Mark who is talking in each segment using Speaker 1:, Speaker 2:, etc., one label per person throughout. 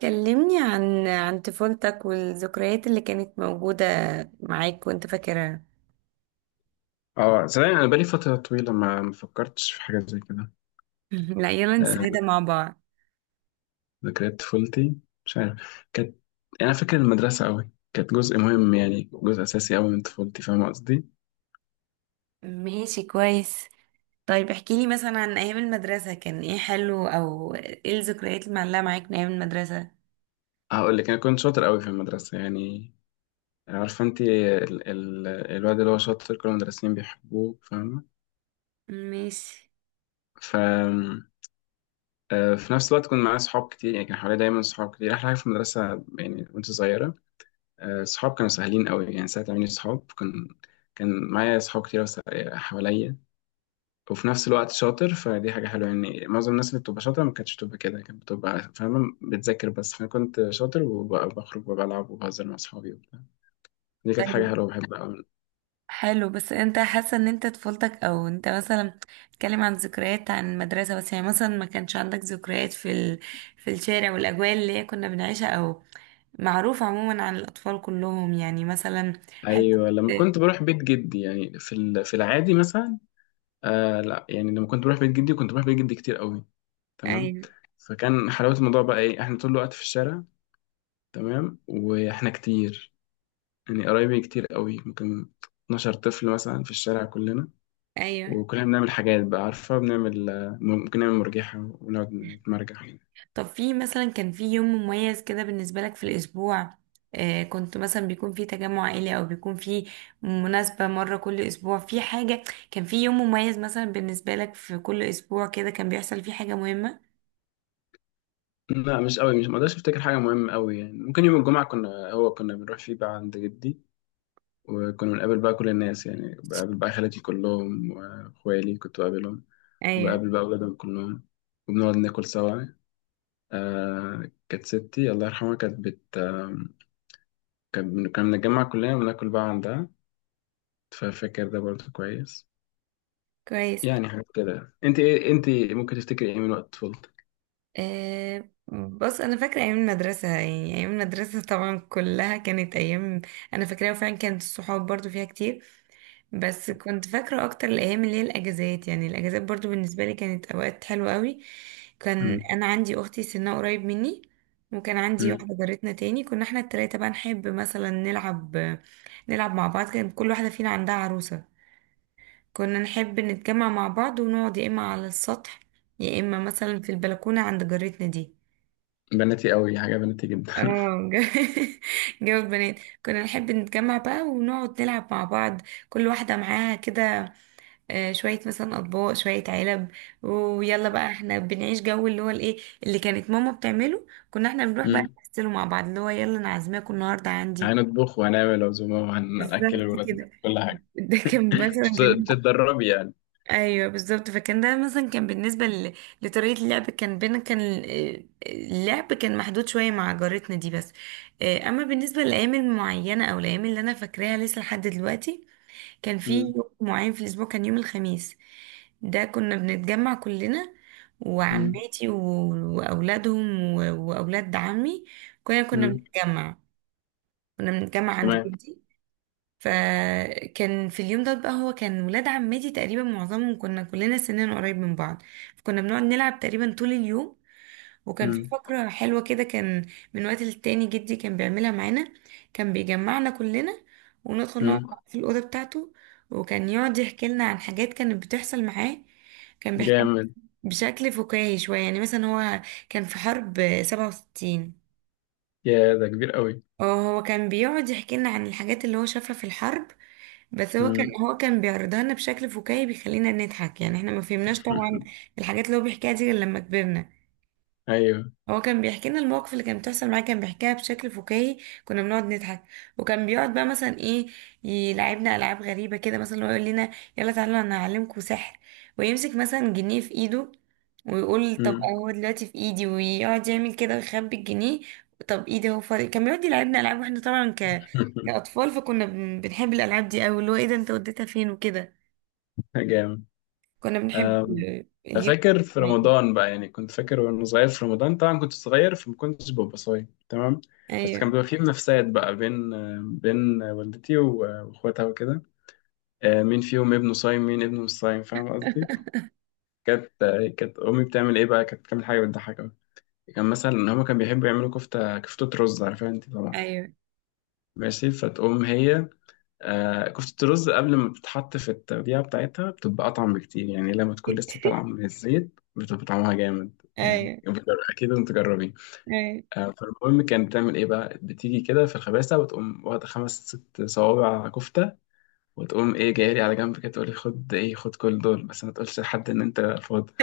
Speaker 1: كلمني عن طفولتك والذكريات اللي كانت موجودة معاك وانت فاكرها.
Speaker 2: اه، صدقني انا بقالي فتره طويله ما فكرتش في حاجه زي كده.
Speaker 1: لا، يلا
Speaker 2: آه،
Speaker 1: نسعدها مع بعض.
Speaker 2: ذكريات طفولتي، مش عارف كانت، يعني انا فاكر المدرسه قوي، كانت جزء مهم يعني، جزء اساسي قوي من طفولتي، فاهم قصدي؟
Speaker 1: ماشي، كويس. طيب احكي لي مثلا عن ايام المدرسة، كان ايه حلو او ايه الذكريات اللي معلقة معاك من ايام المدرسة؟
Speaker 2: هقول لك، انا كنت شاطر قوي في المدرسه يعني، عارفه انت، الواد اللي هو شاطر كل المدرسين بيحبوه، فاهمه؟
Speaker 1: ماشي.
Speaker 2: ف آه، في نفس الوقت كنت معايا صحاب كتير، يعني كان حوالي دايما صحاب كتير، احلى حاجه في المدرسه يعني وانت صغيره. صحاب كانوا سهلين قوي يعني، ساعة ما عملي صحاب كان، كان معايا صحاب كتير حواليا. وفي نفس الوقت شاطر، فدي حاجة حلوة. يعني معظم الناس اللي بتبقى شاطرة ما كانتش بتبقى كده، كانت بتبقى فاهمة بتذاكر بس، فأنا كنت شاطر وبخرج وبلعب وبهزر مع صحابي وبتاع. دي كانت حاجة حلوة بحبها أوي.
Speaker 1: حلو، بس انت حاسه ان انت طفولتك او انت مثلا بتتكلم عن ذكريات عن المدرسه بس؟ يعني مثلا ما كانش عندك ذكريات في في الشارع والاجواء اللي هي كنا بنعيشها، او معروف عموما عن الاطفال كلهم، يعني مثلا. حته.
Speaker 2: أيوة، لما كنت بروح بيت جدي يعني، في العادي مثلا. آه لا، يعني لما كنت بروح بيت جدي، كنت بروح بيت جدي كتير قوي. تمام.
Speaker 1: ايوه،
Speaker 2: فكان حلاوة الموضوع بقى إيه؟ إحنا طول الوقت في الشارع، تمام، واحنا كتير يعني، قرايبي كتير قوي، ممكن 12 طفل مثلا في الشارع كلنا،
Speaker 1: ايوه.
Speaker 2: وكلنا بنعمل حاجات بقى، عارفة، بنعمل ممكن نعمل مرجحة ونقعد نتمرجح.
Speaker 1: طب في مثلا، كان في يوم مميز كده بالنسبه لك في الاسبوع؟ آه، كنت مثلا بيكون في تجمع عائلي، او بيكون في مناسبه مره كل اسبوع، في حاجه كان في يوم مميز مثلا بالنسبه لك في كل اسبوع كده كان بيحصل فيه حاجه مهمه؟
Speaker 2: لا، مش قوي، مش مقدرش افتكر حاجة مهمة قوي يعني. ممكن يوم الجمعة كنا بنروح فيه بقى عند جدي، وكنا بنقابل بقى كل الناس، يعني بقابل بقى خالاتي كلهم، واخوالي كنت بقابلهم،
Speaker 1: ايوه.
Speaker 2: وبقابل بقى أولادهم كلهم، وبنقعد ناكل سوا. كانت ستي الله يرحمها، كانت بت آه كانت بن- كنا بنتجمع كلنا وناكل بقى عندها، ففاكر ده برضه كويس.
Speaker 1: كويس.
Speaker 2: يعني حاجات كده. انت ممكن تفتكري ايه من وقت طفولتك؟
Speaker 1: أه، بص، انا فاكره ايام المدرسه، يعني ايام المدرسه طبعا كلها كانت ايام انا فاكراها، وفعلا كانت الصحاب برضو فيها كتير، بس كنت فاكره اكتر الايام اللي هي الاجازات. يعني الاجازات برضو بالنسبه لي كانت اوقات حلوه قوي. كان
Speaker 2: مم.
Speaker 1: انا عندي اختي سنها قريب مني، وكان عندي
Speaker 2: مم.
Speaker 1: واحده جارتنا تاني، كنا احنا التلاته بقى نحب مثلا نلعب مع بعض، كان كل واحده فينا عندها عروسه. كنا نحب نتجمع مع بعض ونقعد يا إما على السطح، يا إما مثلا في البلكونة عند جارتنا دي.
Speaker 2: بناتي قوي، حاجه بناتي جدا.
Speaker 1: اه، جو. جو البنات. كنا نحب نتجمع بقى ونقعد نلعب مع بعض، كل واحدة معاها كده شوية مثلا أطباق، شوية علب، ويلا بقى احنا بنعيش جو اللي هو الايه اللي كانت ماما بتعمله. كنا احنا بنروح بقى
Speaker 2: مم.
Speaker 1: نمثله مع بعض، اللي هو يلا انا عازماكم النهارده عندي.
Speaker 2: يعني هنطبخ وهنعمل عزومه وهنأكل
Speaker 1: بالظبط
Speaker 2: الولاد،
Speaker 1: كده.
Speaker 2: كل حاجه.
Speaker 1: ده كان مثلا
Speaker 2: بت-
Speaker 1: بالنسبة.
Speaker 2: بتتدربي يعني.
Speaker 1: ايوه، بالظبط، فكان ده مثلا كان بالنسبه لطريقه اللعب، كان بينا كان اللعب كان محدود شويه مع جارتنا دي بس. اما بالنسبه للايام المعينه او الايام اللي انا فاكراها لسه لحد دلوقتي، كان في
Speaker 2: مم.
Speaker 1: يوم معين في الاسبوع، كان يوم الخميس. ده كنا بنتجمع كلنا،
Speaker 2: مم.
Speaker 1: وعماتي واولادهم واولاد عمي. كنا
Speaker 2: مم.
Speaker 1: بنتجمع. كنا بنتجمع عند
Speaker 2: تمام.
Speaker 1: جدي. فكان في اليوم ده بقى، هو كان ولاد عمتي تقريبا معظمهم كنا كلنا سننا قريب من بعض، فكنا بنقعد نلعب تقريبا طول اليوم. وكان في
Speaker 2: مم.
Speaker 1: فقرة حلوة كده، كان من وقت للتاني جدي كان بيعملها معانا. كان بيجمعنا كلنا وندخل
Speaker 2: مم.
Speaker 1: نقعد في الأوضة بتاعته، وكان يقعد يحكي لنا عن حاجات كانت بتحصل معاه. كان بيحكي لنا
Speaker 2: جامد.
Speaker 1: بشكل فكاهي شوية. يعني مثلا هو كان في حرب 67.
Speaker 2: يا، ده كبير قوي.
Speaker 1: اه، هو كان بيقعد يحكي لنا عن الحاجات اللي هو شافها في الحرب، بس هو كان
Speaker 2: مم.
Speaker 1: هو كان بيعرضها لنا بشكل فكاهي، بيخلينا نضحك. يعني احنا ما فهمناش طبعا الحاجات اللي هو بيحكيها دي غير لما كبرنا.
Speaker 2: ايوه.
Speaker 1: هو كان بيحكي لنا المواقف اللي كانت بتحصل معاه، كان بيحكيها بشكل فكاهي، كنا بنقعد نضحك. وكان بيقعد بقى مثلا ايه، يلعبنا العاب غريبه كده. مثلا هو يقول لنا يلا تعالوا انا هعلمكم سحر، ويمسك مثلا جنيه في ايده، ويقول طب
Speaker 2: مم.
Speaker 1: هو دلوقتي في ايدي، ويقعد يعمل كده ويخبي الجنيه. طب ايدي هو فاضي. كان بيقعد يلعبنا العاب، واحنا طبعا كاطفال فكنا بنحب الالعاب دي قوي، اللي هو ايه ده، انت وديتها فين، وكده. كنا بنحب
Speaker 2: جامد.
Speaker 1: اليوم
Speaker 2: فاكر في
Speaker 1: ده.
Speaker 2: رمضان بقى يعني، كنت فاكر وانا صغير في رمضان، طبعا كنت صغير فما كنتش ببقى صايم، تمام. بس كان
Speaker 1: ايوه.
Speaker 2: بيبقى فيه منافسات بقى بين والدتي واخواتها وكده، مين فيهم ابنه صايم، مين ابنه مش صايم، فاهم قصدي؟ كانت كانت امي بتعمل ايه بقى، كانت بتعمل حاجه بتضحك قوي. كان مثلا ان هما كانوا بيحبوا يعملوا كفته رز، عارفها انت طبعا.
Speaker 1: ايوه.
Speaker 2: ماشي. فتقوم هي، كفتة الرز قبل ما بتتحط في التوديعة بتاعتها بتبقى أطعم بكتير، يعني لما تكون لسه طالعة من الزيت بتبقى طعمها جامد يعني،
Speaker 1: ايوه.
Speaker 2: أكيد لازم تجربيه.
Speaker 1: ايوه.
Speaker 2: فالمهم، كانت بتعمل إيه بقى، بتيجي كده في الخباسة وتقوم واخدة خمس ست صوابع كفتة، وتقوم إيه جاية لي على جنب كده تقولي خد كل دول، بس ما تقولش لحد إن أنت فاضي.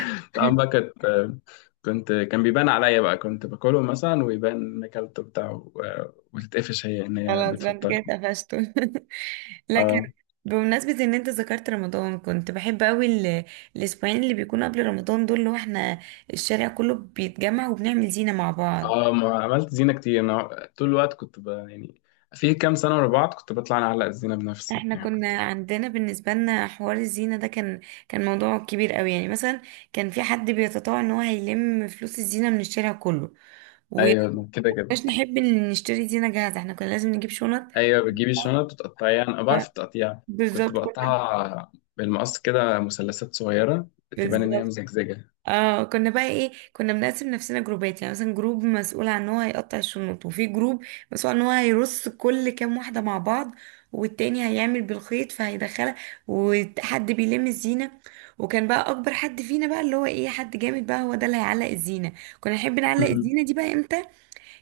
Speaker 2: طبعا بقى، كان بيبان عليا بقى، كنت باكله مثلا ويبان إن أكلته بتاعه، وتتقفش هي إن هي
Speaker 1: خلاص بقى انت
Speaker 2: بتفطر.
Speaker 1: كده قفشته. لكن بمناسبة ان انت ذكرت رمضان، كنت بحب قوي الاسبوعين اللي بيكونوا قبل رمضان دول، اللي هو احنا الشارع كله بيتجمع وبنعمل زينة مع بعض.
Speaker 2: اه، ما عملت زينة كتير، انا طول الوقت يعني في كام سنة ورا بعض كنت بطلع انا اعلق الزينة بنفسي
Speaker 1: احنا
Speaker 2: يعني، كنت.
Speaker 1: كنا عندنا بالنسبة لنا حوار الزينة ده كان كان موضوع كبير قوي، يعني مثلا كان في حد بيتطوع ان هو هيلم فلوس الزينة من الشارع كله، وما
Speaker 2: ايوه، كده كده.
Speaker 1: كناش نحب ان نشتري زينة جاهزة، احنا كنا لازم نجيب شنط.
Speaker 2: ايوه، بتجيبي الشنط وتقطعيها، انا
Speaker 1: ف-
Speaker 2: بعرف التقطيع، كنت
Speaker 1: بالظبط، كنا
Speaker 2: بقطعها بالمقص، كده مثلثات صغيرة، تبان ان هي
Speaker 1: بالظبط.
Speaker 2: مزجزجة.
Speaker 1: اه، كنا بقى ايه، كنا بنقسم نفسنا جروبات، يعني مثلا جروب مسؤول عن ان هو هيقطع الشنط، وفي جروب مسؤول عن ان هو هيرص كل كام واحده مع بعض، والتاني هيعمل بالخيط فهيدخلها، وحد بيلم الزينه. وكان بقى اكبر حد فينا بقى اللي هو ايه، حد جامد بقى، هو ده اللي هيعلق الزينه. كنا نحب نعلق
Speaker 2: مم.
Speaker 1: الزينه دي بقى امتى؟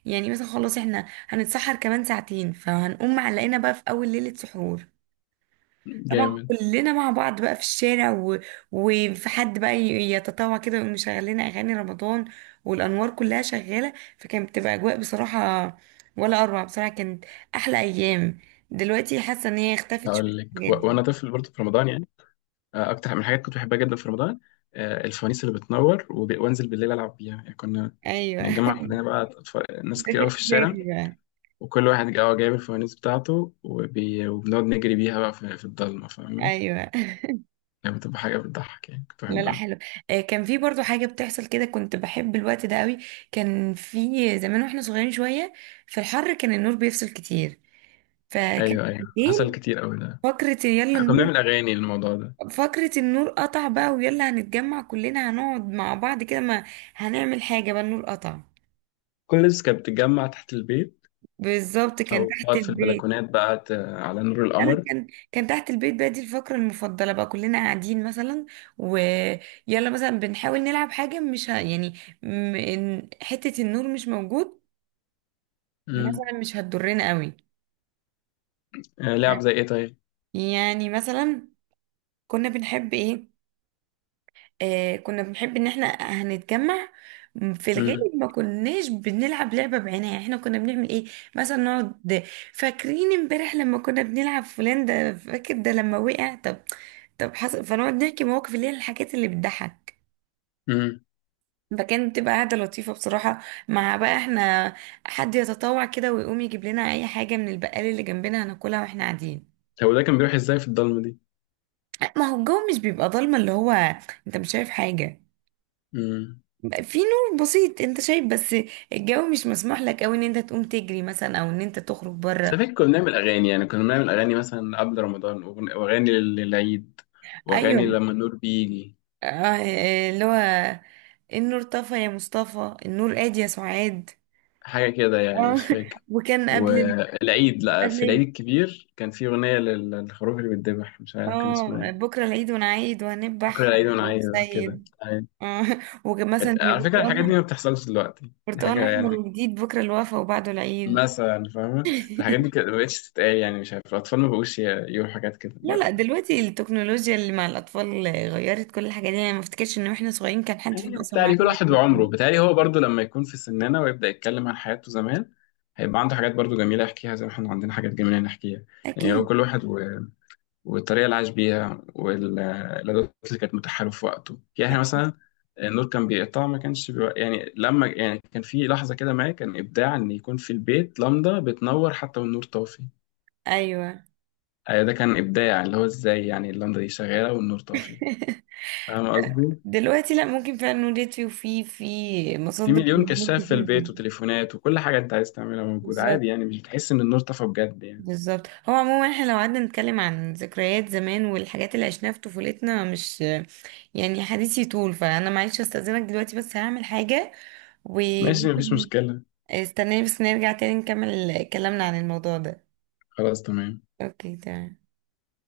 Speaker 1: يعني مثلا خلاص احنا هنتسحر كمان ساعتين، فهنقوم معلقينها بقى في اول ليله سحور. طبعا
Speaker 2: جامد.
Speaker 1: كلنا مع بعض بقى في الشارع وفي حد بقى يتطوع كده ويقوم مشغل لنا اغاني رمضان، والانوار كلها شغاله، فكانت بتبقى اجواء بصراحه ولا اروع. بصراحه كانت احلى ايام. دلوقتي حاسه ان هي اختفت شويه
Speaker 2: هقول لك.
Speaker 1: الحاجات
Speaker 2: وانا
Speaker 1: دي.
Speaker 2: طفل برضه في رمضان يعني، اكتر من الحاجات كنت بحبها جدا في رمضان، الفوانيس اللي بتنور، وانزل بالليل العب بيها يعني، كنا
Speaker 1: ايوه.
Speaker 2: بنتجمع كلنا بقى، ناس كتير قوي
Speaker 1: ازيك
Speaker 2: في الشارع،
Speaker 1: بقى؟
Speaker 2: وكل واحد جايب الفوانيس بتاعته، وبنقعد نجري بيها بقى في الضلمة، فاهمة؟
Speaker 1: ايوه.
Speaker 2: كانت بتبقى حاجة بتضحك يعني، كنت
Speaker 1: لا، لا،
Speaker 2: بحبها.
Speaker 1: حلو. كان في برضو حاجه بتحصل كده كنت بحب الوقت ده قوي. كان في زمان، واحنا صغيرين شويه، في الحر كان النور بيفصل كتير، فكان
Speaker 2: أيوه، أيوه، حصل
Speaker 1: بالليل
Speaker 2: كتير أوي ده،
Speaker 1: فقرة يلا
Speaker 2: كنا
Speaker 1: النور.
Speaker 2: بنعمل أغاني للموضوع ده.
Speaker 1: فكرة النور قطع بقى، ويلا هنتجمع كلنا، هنقعد مع بعض كده، ما هنعمل حاجة بقى، النور قطع.
Speaker 2: كل الناس كانت بتتجمع تحت البيت،
Speaker 1: بالظبط، كان
Speaker 2: أو
Speaker 1: تحت
Speaker 2: تقعد في
Speaker 1: البيت.
Speaker 2: البلكونات بقى على نور
Speaker 1: انا
Speaker 2: القمر.
Speaker 1: كان كان تحت البيت بقى، دي الفقرة المفضلة بقى، كلنا قاعدين مثلا، ويلا مثلا بنحاول نلعب حاجة مش يعني إن حتة النور مش موجود
Speaker 2: امم.
Speaker 1: مثلا مش هتضرنا قوي.
Speaker 2: لعب زي إيه طيب؟
Speaker 1: يعني مثلا كنا بنحب ايه، آه كنا بنحب ان احنا هنتجمع. في
Speaker 2: امم.
Speaker 1: الغالب ما كناش بنلعب لعبة بعينها، احنا كنا بنعمل ايه، مثلا نقعد، فاكرين امبارح لما كنا بنلعب فلان ده، فاكر ده لما وقع؟ طب طب حصل. فنقعد نحكي مواقف، اللي هي الحاجات اللي بتضحك.
Speaker 2: امم.
Speaker 1: فكانت بتبقى قاعدة لطيفة بصراحة. مع بقى احنا حد يتطوع كده ويقوم يجيب لنا اي حاجة من البقال اللي جنبنا، هناكلها واحنا قاعدين.
Speaker 2: هو ده كان بيروح إزاي في الضلمة دي؟
Speaker 1: ما هو الجو مش بيبقى ضلمة اللي هو انت مش شايف حاجة،
Speaker 2: امم.
Speaker 1: في نور بسيط انت شايف، بس الجو مش مسموح لك او ان انت تقوم تجري مثلا او ان انت تخرج
Speaker 2: بس
Speaker 1: بره.
Speaker 2: فاكر كنا بنعمل أغاني، يعني كنا بنعمل أغاني مثلا قبل رمضان، وأغاني للعيد، وأغاني
Speaker 1: ايوه.
Speaker 2: لما النور بيجي،
Speaker 1: آه، اللي هو النور طفى يا مصطفى، النور قاد يا سعاد.
Speaker 2: حاجة كده يعني،
Speaker 1: اه.
Speaker 2: مش فاكر.
Speaker 1: وكان قبل ال-
Speaker 2: والعيد، لا، في
Speaker 1: قبل
Speaker 2: العيد
Speaker 1: ال-
Speaker 2: الكبير كان في أغنية للخروف اللي بيتذبح، مش عارف كان
Speaker 1: اه
Speaker 2: اسمها ايه.
Speaker 1: بكره العيد ونعيد
Speaker 2: بكرة
Speaker 1: وهنذبح
Speaker 2: العيد وأنا
Speaker 1: هنقول
Speaker 2: عايز، كده
Speaker 1: سيد.
Speaker 2: يعني.
Speaker 1: اه. وكان مثلا
Speaker 2: كانت،
Speaker 1: يا
Speaker 2: على فكرة، الحاجات دي
Speaker 1: برتقال،
Speaker 2: ما بتحصلش دلوقتي، دي
Speaker 1: برتقال
Speaker 2: حاجة يعني
Speaker 1: احمر وجديد، بكره الوفا وبعده العيد.
Speaker 2: مثلا، فاهمة؟ فالحاجات دي كانت ما بقتش تتقال، يعني مش عارف الأطفال ما بقوش يقولوا حاجات كده
Speaker 1: لا، لا، دلوقتي التكنولوجيا اللي مع الأطفال غيرت كل الحاجات دي، يعني ما افتكرش إن واحنا صغيرين كان حد
Speaker 2: يعني
Speaker 1: فينا أصلا
Speaker 2: بتهيألي كل
Speaker 1: معانا
Speaker 2: واحد وعمره،
Speaker 1: تليفون.
Speaker 2: بتهيألي هو برضو لما يكون في سننا ويبدأ يتكلم عن حياته زمان، هيبقى عنده حاجات برضو جميلة يحكيها، زي ما احنا عندنا حاجات جميلة نحكيها. يعني هو كل
Speaker 1: أكيد.
Speaker 2: واحد والطريقه اللي عاش بيها والادوات اللي كانت متاحه له في وقته، يعني احنا
Speaker 1: أكيد.
Speaker 2: مثلا، النور كان بيقطع، ما كانش يعني، لما يعني كان في لحظه كده، ما كان ابداع ان يكون في البيت لمبه بتنور حتى والنور طافي.
Speaker 1: أيوه.
Speaker 2: ده كان ابداع، اللي هو ازاي يعني اللمبه دي شغاله والنور طافي، فاهم قصدي؟
Speaker 1: دلوقتي لا، ممكن فعلا نولد فيه، وفي
Speaker 2: في
Speaker 1: مصادر
Speaker 2: مليون
Speaker 1: معلومات
Speaker 2: كشاف في
Speaker 1: كتير جدا.
Speaker 2: البيت وتليفونات، وكل حاجه انت عايز تعملها موجوده
Speaker 1: بالظبط.
Speaker 2: عادي، يعني مش بتحس ان النور طفى بجد يعني.
Speaker 1: بالظبط، هو عموما احنا لو قعدنا نتكلم عن ذكريات زمان والحاجات اللي عشناها في طفولتنا مش يعني حديثي طول، فأنا معلش أستأذنك دلوقتي بس هعمل حاجة،
Speaker 2: ماشي، مفيش
Speaker 1: وممكن
Speaker 2: مشكله.
Speaker 1: استناني بس نرجع تاني نكمل كلامنا عن الموضوع ده.
Speaker 2: خلاص، تمام.
Speaker 1: اوكي، تمام.